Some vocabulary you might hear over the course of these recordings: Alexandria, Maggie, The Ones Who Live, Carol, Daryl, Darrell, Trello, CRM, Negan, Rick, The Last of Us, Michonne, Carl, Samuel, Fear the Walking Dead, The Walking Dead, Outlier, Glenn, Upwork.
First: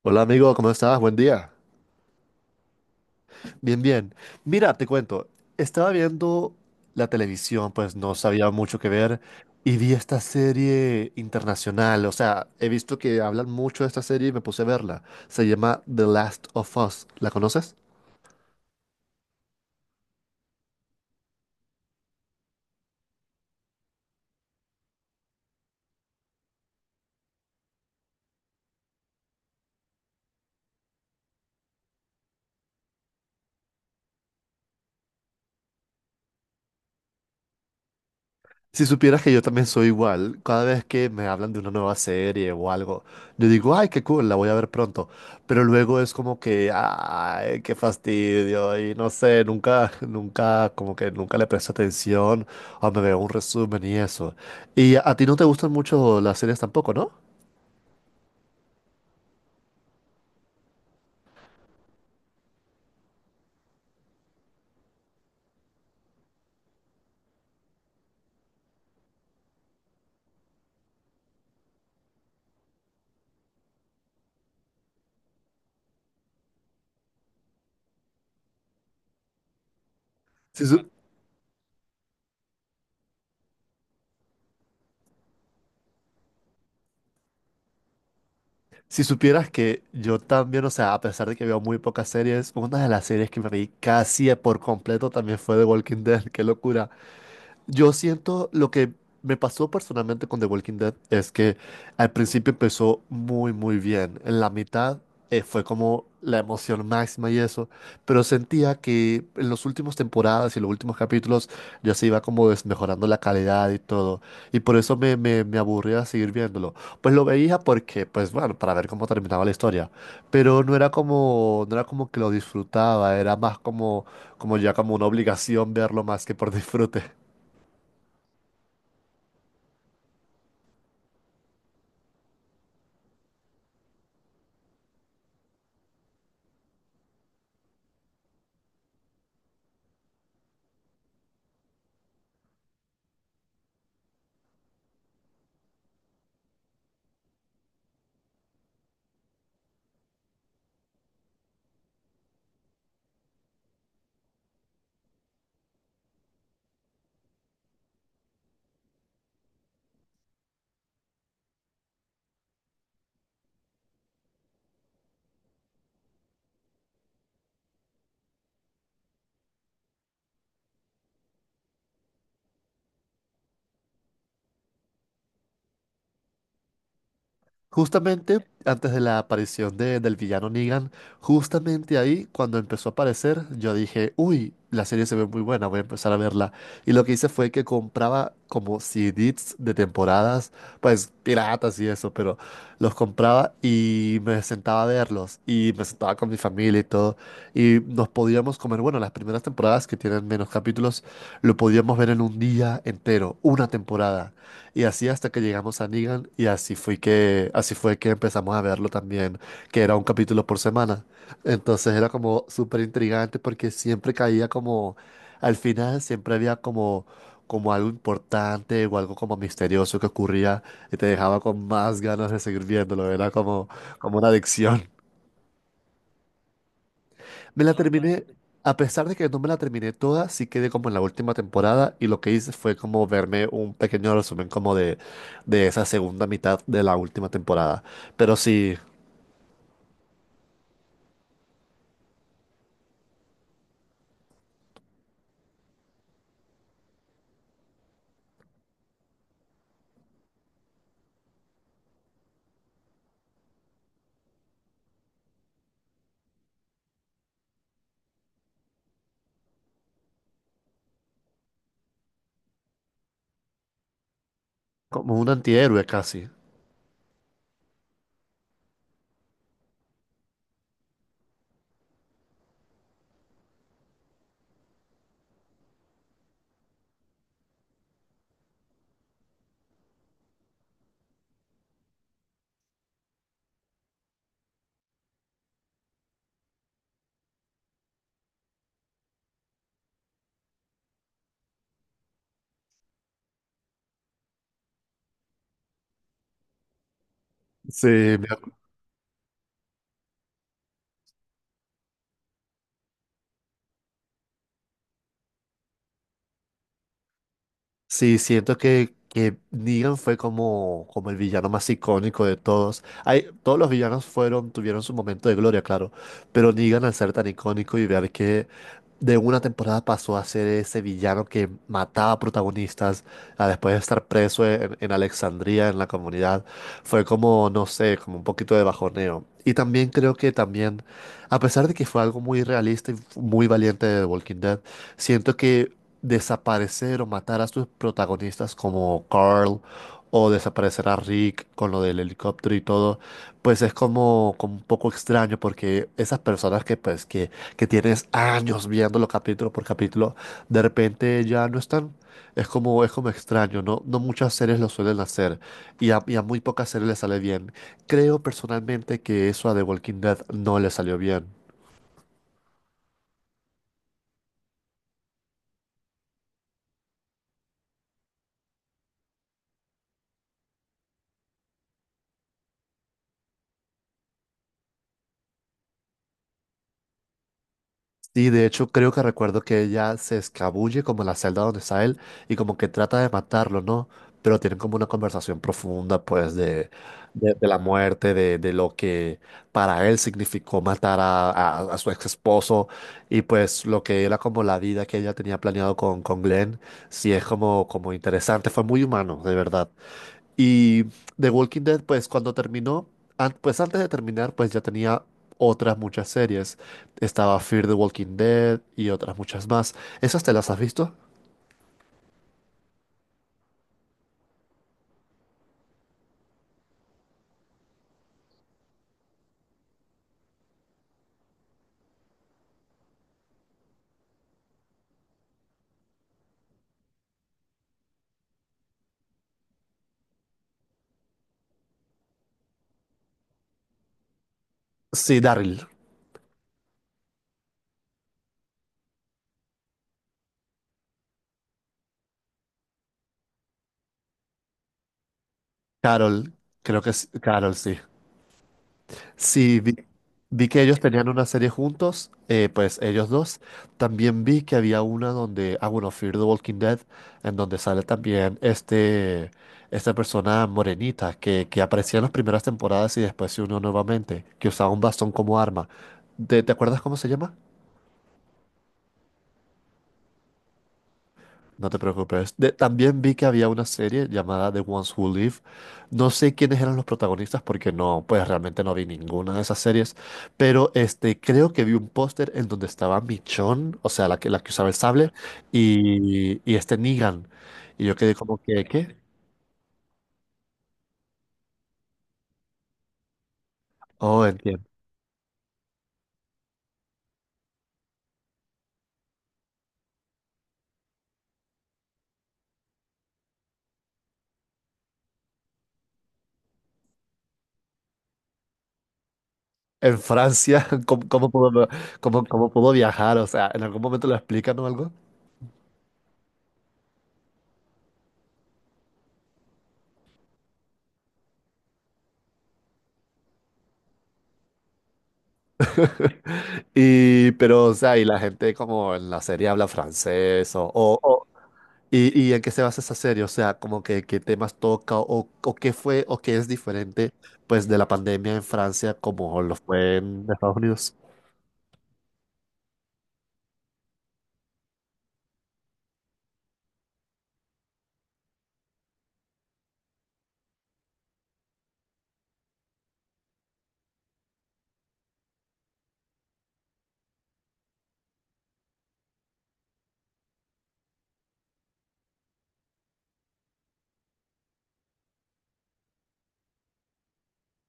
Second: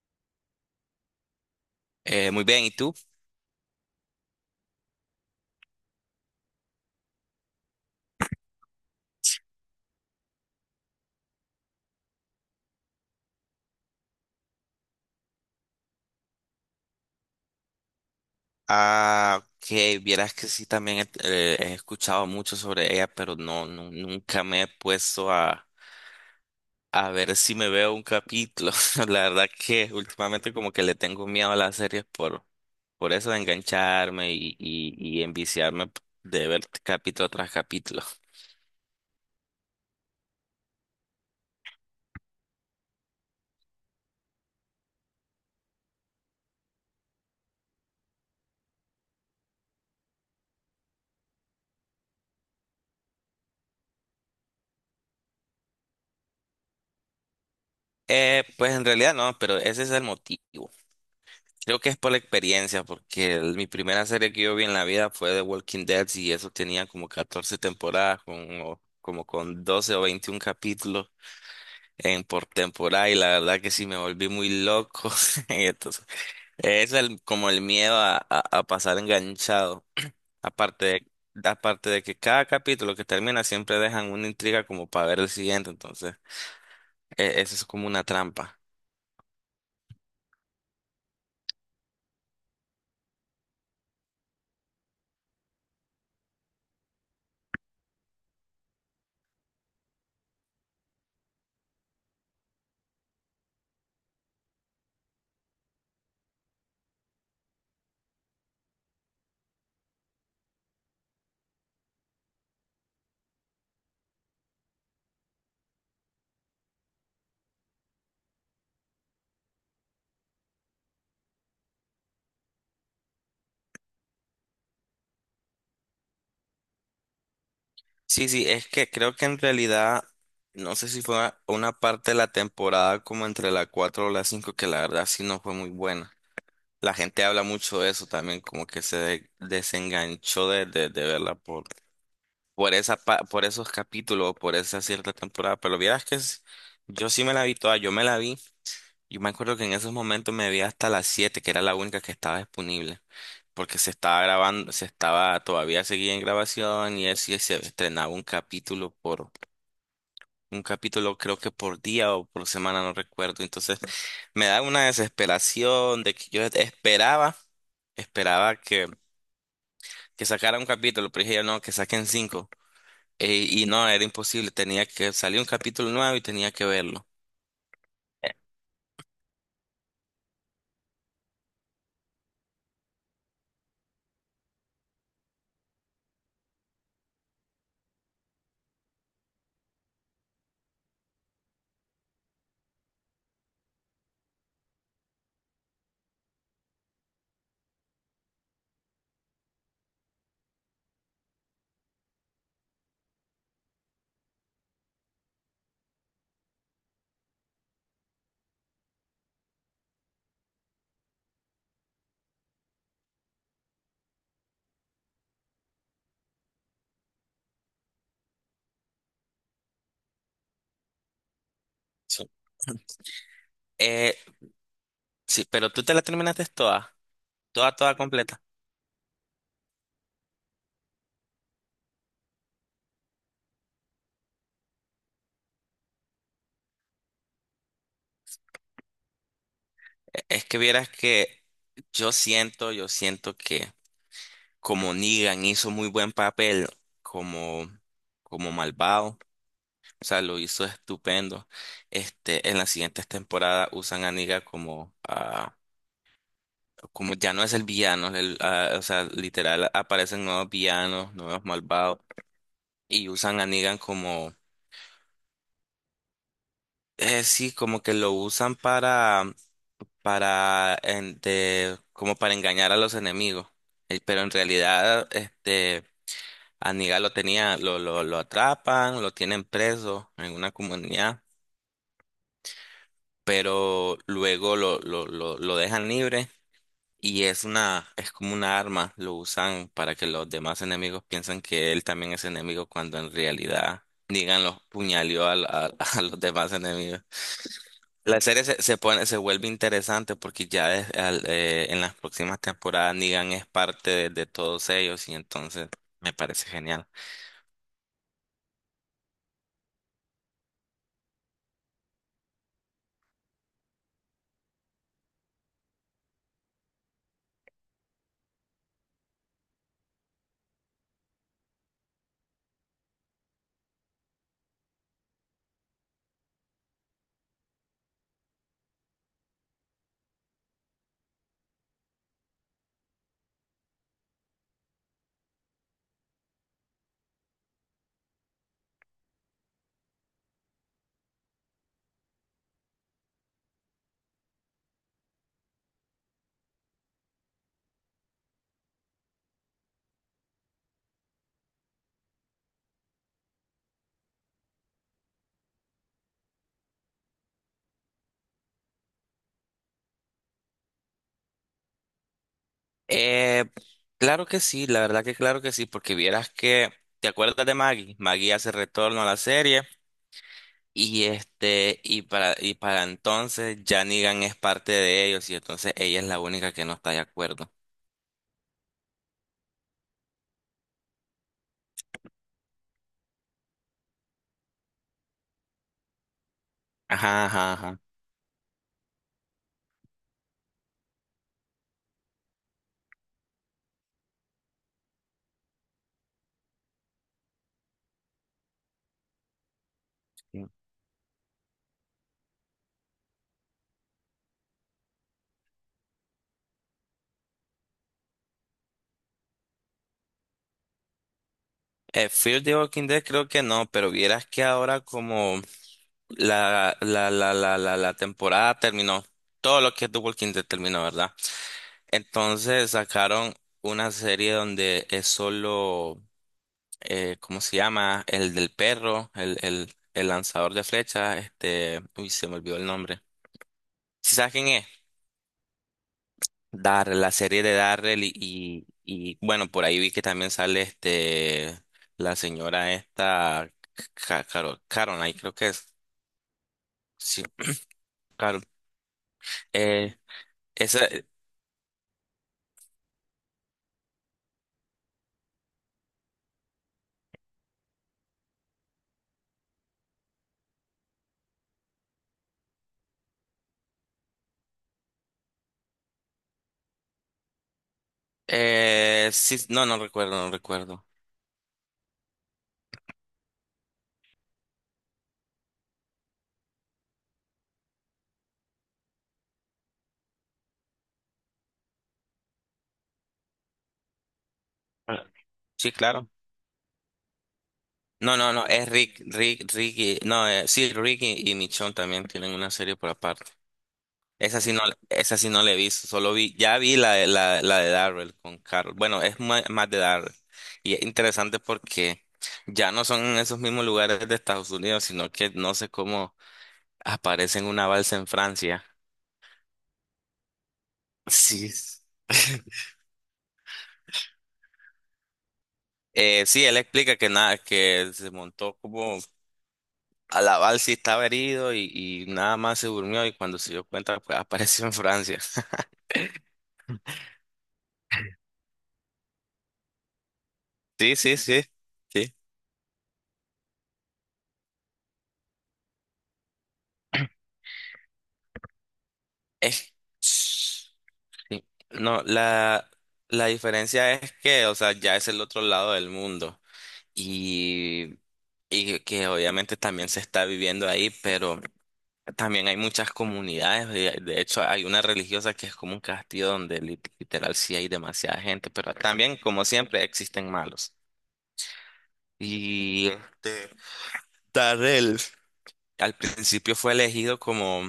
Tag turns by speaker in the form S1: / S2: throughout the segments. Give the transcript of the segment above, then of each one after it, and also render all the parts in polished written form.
S1: Hola amigo, ¿cómo estás? Buen día.
S2: Muy bien, ¿y tú?
S1: Bien, bien. Mira, te cuento, estaba viendo la televisión, pues no sabía mucho que ver y vi esta serie internacional, o sea, he visto que hablan mucho de esta serie y me puse a verla. Se llama The Last of Us, ¿la conoces?
S2: Ah, que vieras que sí, también he escuchado mucho sobre ella, pero no, nunca me he puesto a, ver si me veo un capítulo. La verdad que últimamente como que le tengo miedo a las series por eso de engancharme y enviciarme de ver capítulo tras capítulo.
S1: Si supieras que yo también soy igual, cada vez que me hablan de una nueva serie o algo, yo digo, ay, qué cool, la voy a ver pronto. Pero luego es como que, ay, qué fastidio, y no sé, nunca, nunca, como que nunca le presto atención o me veo un resumen y eso. Y a ti no te gustan mucho las series tampoco, ¿no?
S2: Pues en realidad no, pero ese es el motivo. Creo que es por la experiencia, porque mi primera serie que yo vi en la vida fue The Walking Dead y eso tenía como 14 temporadas, como con 12 o 21 capítulos por temporada, y la verdad que sí me volví muy loco. Y entonces, es como el miedo a, pasar enganchado.
S1: Si, su-
S2: Aparte aparte de que cada capítulo que termina siempre dejan una intriga como para ver el siguiente, entonces eso es como una trampa.
S1: si supieras que yo también, o sea, a pesar de que veo muy pocas series, una de las series que me vi casi por completo también fue The Walking Dead, qué locura. Yo siento lo que me pasó personalmente con The Walking Dead es que al principio empezó muy, muy bien. En la mitad fue como la emoción máxima y eso, pero sentía que en las últimas temporadas y los últimos capítulos ya se iba como desmejorando la calidad y todo. Y por eso me aburría seguir viéndolo. Pues lo veía porque, pues bueno, para ver cómo terminaba la historia. Pero no era como, no era como que lo disfrutaba, era más como, como ya como una obligación verlo más que por disfrute.
S2: Sí, sí, es que creo que en realidad, no sé si fue una parte de la temporada como entre la 4 o la 5 que la verdad sí no fue muy buena. La gente habla mucho de eso también, como que se desenganchó de, verla por esa, por esos capítulos, por esa cierta temporada. Pero vieras que yo sí me la vi toda, yo me la vi. Yo me acuerdo que en esos momentos me vi hasta las 7, que era la única que estaba disponible porque se estaba grabando, todavía seguía en grabación, y así se estrenaba un capítulo creo que por día o por semana, no recuerdo. Entonces me da una desesperación de que yo esperaba que sacara un capítulo, pero dije yo no, que saquen cinco. Y no, era imposible, tenía que salir un capítulo nuevo y tenía que verlo.
S1: Justamente antes de la aparición del villano Negan, justamente ahí cuando empezó a aparecer, yo dije, uy, la serie se ve muy buena, voy a empezar a verla. Y lo que hice fue que compraba como CDs de temporadas, pues piratas y eso, pero los compraba y me sentaba a verlos y me sentaba con mi familia y todo. Y nos podíamos comer, bueno, las primeras temporadas que tienen menos capítulos, lo podíamos ver en un día entero, una temporada. Y así hasta que llegamos a Negan y así fue que empezamos a verlo también, que era un capítulo por semana. Entonces era como súper intrigante porque siempre caía como, al final siempre había como, como algo importante o algo como misterioso que ocurría y te dejaba con más
S2: Sí.
S1: ganas de seguir viéndolo. Era como,
S2: Eh,
S1: como una adicción.
S2: sí, pero tú te la terminaste toda,
S1: Me la Ah,
S2: toda,
S1: vale.
S2: toda
S1: terminé,
S2: completa.
S1: a pesar de que no me la terminé toda, sí quedé como en la última temporada y lo que hice fue como verme un pequeño resumen como de esa segunda mitad de la última temporada. Pero sí,
S2: Es que vieras que yo siento que como Negan hizo muy buen papel como, como malvado. O sea, lo hizo estupendo. Este, en las siguientes temporadas usan a Negan como, ah, como ya no es el villano, el, ah, o sea, literal aparecen nuevos villanos, nuevos malvados, y usan a Negan como,
S1: como un antihéroe casi.
S2: sí, como que lo usan para, como para engañar a los enemigos. Pero en realidad, este, a Negan lo tenía, lo atrapan, lo tienen preso en una comunidad, pero luego lo dejan libre. Y es es como una arma, lo usan para que los demás enemigos piensen que él también es enemigo cuando en realidad, díganlo, puñaleó a, a los demás enemigos.
S1: Sí,
S2: La
S1: me
S2: serie se pone, se vuelve interesante porque ya es en las próximas temporadas Negan es parte de todos ellos, y entonces me parece genial.
S1: Sí, siento que Negan fue como, como el villano más icónico de todos. Hay, todos los villanos fueron, tuvieron su momento de gloria, claro, pero Negan al ser tan icónico y ver que de una temporada pasó a ser ese villano que mataba protagonistas a después de estar preso en Alexandría, en la comunidad, fue como, no sé, como un poquito de bajoneo. Y también creo que también, a pesar de que fue algo muy realista y muy valiente de The Walking Dead, siento que desaparecer o matar a sus protagonistas como Carl o desaparecer a Rick con lo del helicóptero y todo, pues es como, como un poco extraño porque esas personas que tienes años viéndolo capítulo por capítulo, de repente ya no están. Es como extraño, ¿no? No muchas series lo suelen hacer y a muy pocas series les sale bien. Creo personalmente que eso a The Walking Dead no le salió bien.
S2: Eh, claro que sí, la verdad que claro que sí, porque vieras que, ¿te acuerdas de Maggie? Maggie hace retorno a la serie. Y para entonces ya Negan es parte de ellos, y entonces ella es la única que no está de acuerdo.
S1: Sí, de hecho creo que recuerdo que ella se escabulle como en la celda donde está él y como que trata de matarlo, ¿no? Pero tienen como una conversación profunda, pues,
S2: Ajá,
S1: de
S2: ajá,
S1: la
S2: ajá.
S1: muerte, de lo que para él significó matar a, a su ex esposo y pues lo que era como la vida que ella tenía planeado con Glenn, sí es como, como interesante, fue muy humano, de verdad. Y The Walking Dead, pues cuando terminó, pues antes de terminar, pues ya tenía otras muchas series. Estaba Fear the Walking Dead y otras muchas más. ¿Esas te las has visto?
S2: Fear the Walking Dead creo que no, pero vieras que ahora como la temporada terminó, todo lo que es The Walking Dead terminó, ¿verdad? Entonces sacaron una serie donde es solo, ¿cómo se llama? El del perro, el lanzador de flechas, uy, se me olvidó el nombre. ¿Sí sabes quién es?
S1: Sí, Daryl.
S2: Darrell, la serie de Darrell bueno, por ahí vi que también sale la señora esta, Carol, Caroline, creo que es.
S1: Carol, creo que es
S2: Sí,
S1: Carol, sí.
S2: Carol.
S1: Sí,
S2: Eh,
S1: vi que
S2: Esa,
S1: ellos tenían una serie juntos, pues ellos dos. También vi que había una donde, ah, bueno, Fear the Walking Dead, en donde sale también este, esta persona morenita que aparecía en las primeras temporadas y después se unió nuevamente, que usaba un bastón como arma. Te acuerdas cómo se llama?
S2: sí, no, no recuerdo.
S1: No te preocupes. También vi que había una serie llamada The Ones Who Live. No sé quiénes eran los protagonistas porque no, pues realmente no vi ninguna de esas series. Pero este, creo que vi un póster en donde estaba Michonne, o sea, la que usaba el
S2: Ah,
S1: sable,
S2: sí, claro.
S1: y este Negan. Y yo quedé
S2: No, no,
S1: como
S2: no,
S1: que,
S2: es
S1: ¿qué?
S2: Rick, Rick, Ricky, no, sí, Ricky y Michonne también tienen una serie por aparte.
S1: Oh,
S2: Esa sí no,
S1: entiendo.
S2: esa sí no la he visto, solo vi, ya vi la de Darrell con Carol. Bueno, es más, de Darrell. Y es interesante porque ya no son en esos mismos lugares de Estados Unidos, sino que no sé cómo aparece en una balsa en Francia.
S1: En Francia, ¿cómo, cómo
S2: Sí.
S1: pudo, cómo, cómo puedo viajar? O sea, ¿en algún momento lo explican o algo?
S2: Sí, él explica que nada, que se montó como a la balsa y estaba herido y nada más se durmió, y cuando se dio cuenta, pues apareció en Francia.
S1: Y, pero, o sea, y la gente como en la serie habla francés
S2: Sí, sí,
S1: o-
S2: sí. Sí.
S1: ¿Y, y en qué se basa esa serie? O sea, como que qué temas toca o qué fue o qué es diferente pues de la pandemia en Francia como
S2: Eh.
S1: lo fue en Estados
S2: Sí.
S1: Unidos.
S2: No, la diferencia es que, o sea, ya es el otro lado del mundo y, y que obviamente también se está viviendo ahí, pero también hay muchas comunidades. De hecho, hay una religiosa que es como un castillo donde literal sí hay demasiada gente, pero también, como siempre, existen malos. Y este, Darrell al principio fue elegido como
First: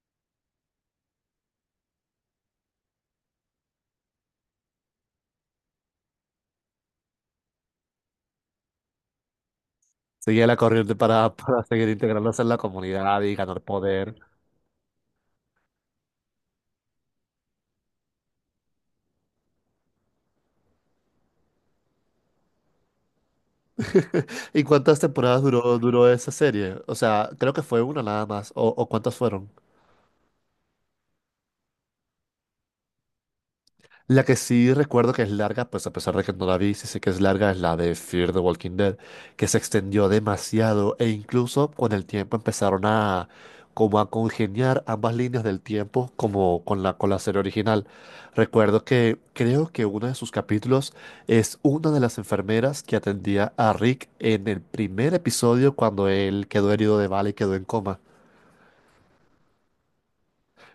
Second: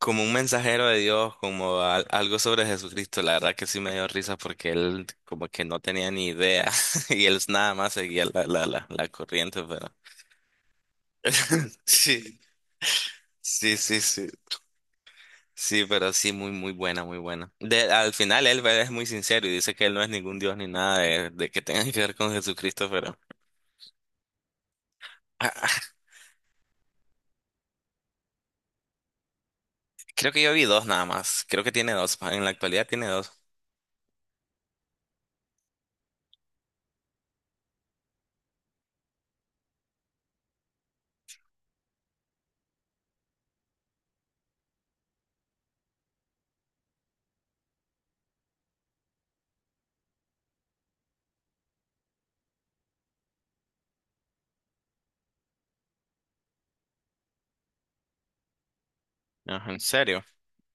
S2: como un mensajero de Dios, como algo sobre Jesucristo. La verdad que sí me dio risa porque él como que no tenía ni idea y él nada más seguía la corriente, pero
S1: Seguía la corriente para, para seguir
S2: sí,
S1: integrándose en la comunidad y ganar
S2: sí, sí,
S1: poder.
S2: sí. Sí, pero sí, muy, muy buena, muy buena. De, al final él es muy sincero y dice que él no es ningún Dios ni nada de que tenga que ver con Jesucristo, pero.
S1: ¿Y cuántas temporadas
S2: Ah,
S1: duró,
S2: ah,
S1: duró esa serie? O sea, creo que fue una nada más. O cuántas fueron?
S2: creo que yo vi dos nada más. Creo que tiene dos, en la actualidad tiene dos.
S1: La que sí recuerdo que es larga, pues a pesar de que no la vi, sí sé que es larga, es la de Fear the Walking Dead, que se extendió demasiado e incluso con el tiempo empezaron a como a congeniar ambas líneas del tiempo como con la serie original. Recuerdo que creo que uno de sus capítulos es una de las enfermeras que atendía a Rick en el primer episodio cuando él quedó herido de bala y quedó en coma.
S2: Ajá, ¿en serio?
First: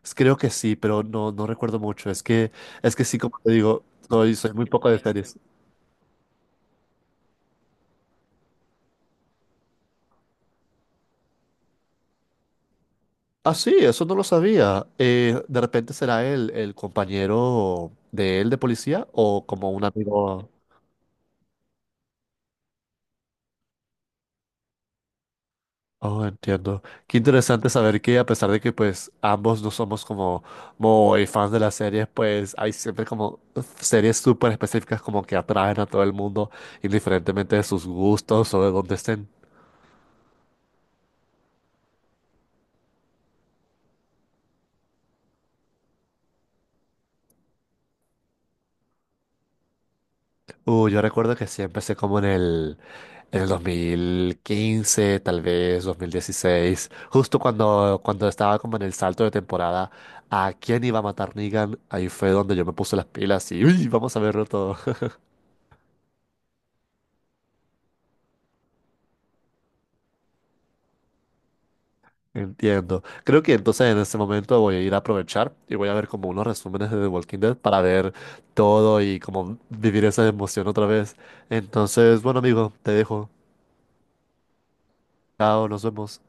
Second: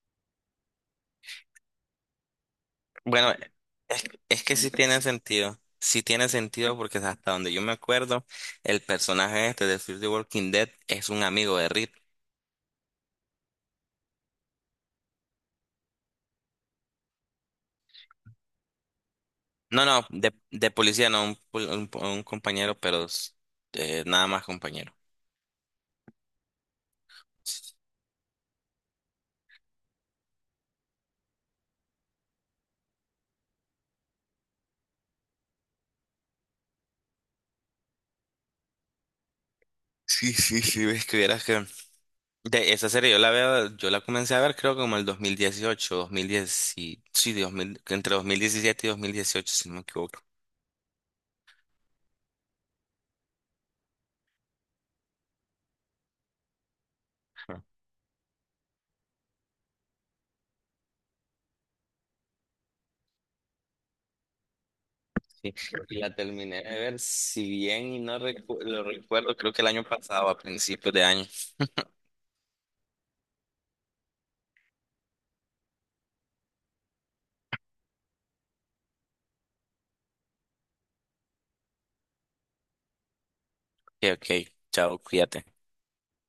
S1: Es Creo que sí, pero no, no recuerdo mucho. Es que sí,
S2: Bueno,
S1: como te digo,
S2: es,
S1: soy,
S2: es
S1: soy
S2: que
S1: muy
S2: sí
S1: poco de
S2: tiene
S1: series.
S2: sentido. Sí tiene sentido porque hasta donde yo me acuerdo, el personaje este de Fear the Walking Dead es un amigo de Rick.
S1: Ah, sí, eso no lo sabía. De repente será él el compañero de él de policía o como
S2: No,
S1: un
S2: no, de,
S1: amigo.
S2: de policía, no, un compañero, pero nada más compañero.
S1: Oh, entiendo. Qué interesante saber que a pesar de que pues ambos no somos como muy fans de las series, pues hay siempre como series súper específicas como que atraen a todo el mundo, indiferentemente de sus gustos o de dónde estén.
S2: Sí, sí, sí, ves que vieras que. De esa serie yo la veo, yo la comencé a ver creo que como el 2018, 2010, sí, 2000, entre 2017 y 2018, si no me equivoco.
S1: Yo recuerdo que sí empecé como en en el 2015, tal vez 2016, justo cuando, cuando estaba como en el salto de temporada, ¿a quién iba a matar Negan? Ahí fue donde yo me puse las pilas y uy, vamos a verlo todo.
S2: Sí, la terminé de ver, si bien y no lo recuerdo, creo que el año pasado, a principios de año.
S1: Entiendo. Creo que entonces en este momento voy a ir a aprovechar y voy a ver como unos resúmenes de The Walking Dead para ver todo y como vivir esa emoción otra vez. Entonces, bueno amigo, te dejo.
S2: Ok, ok, chao, cuídate.
S1: Chao, nos vemos.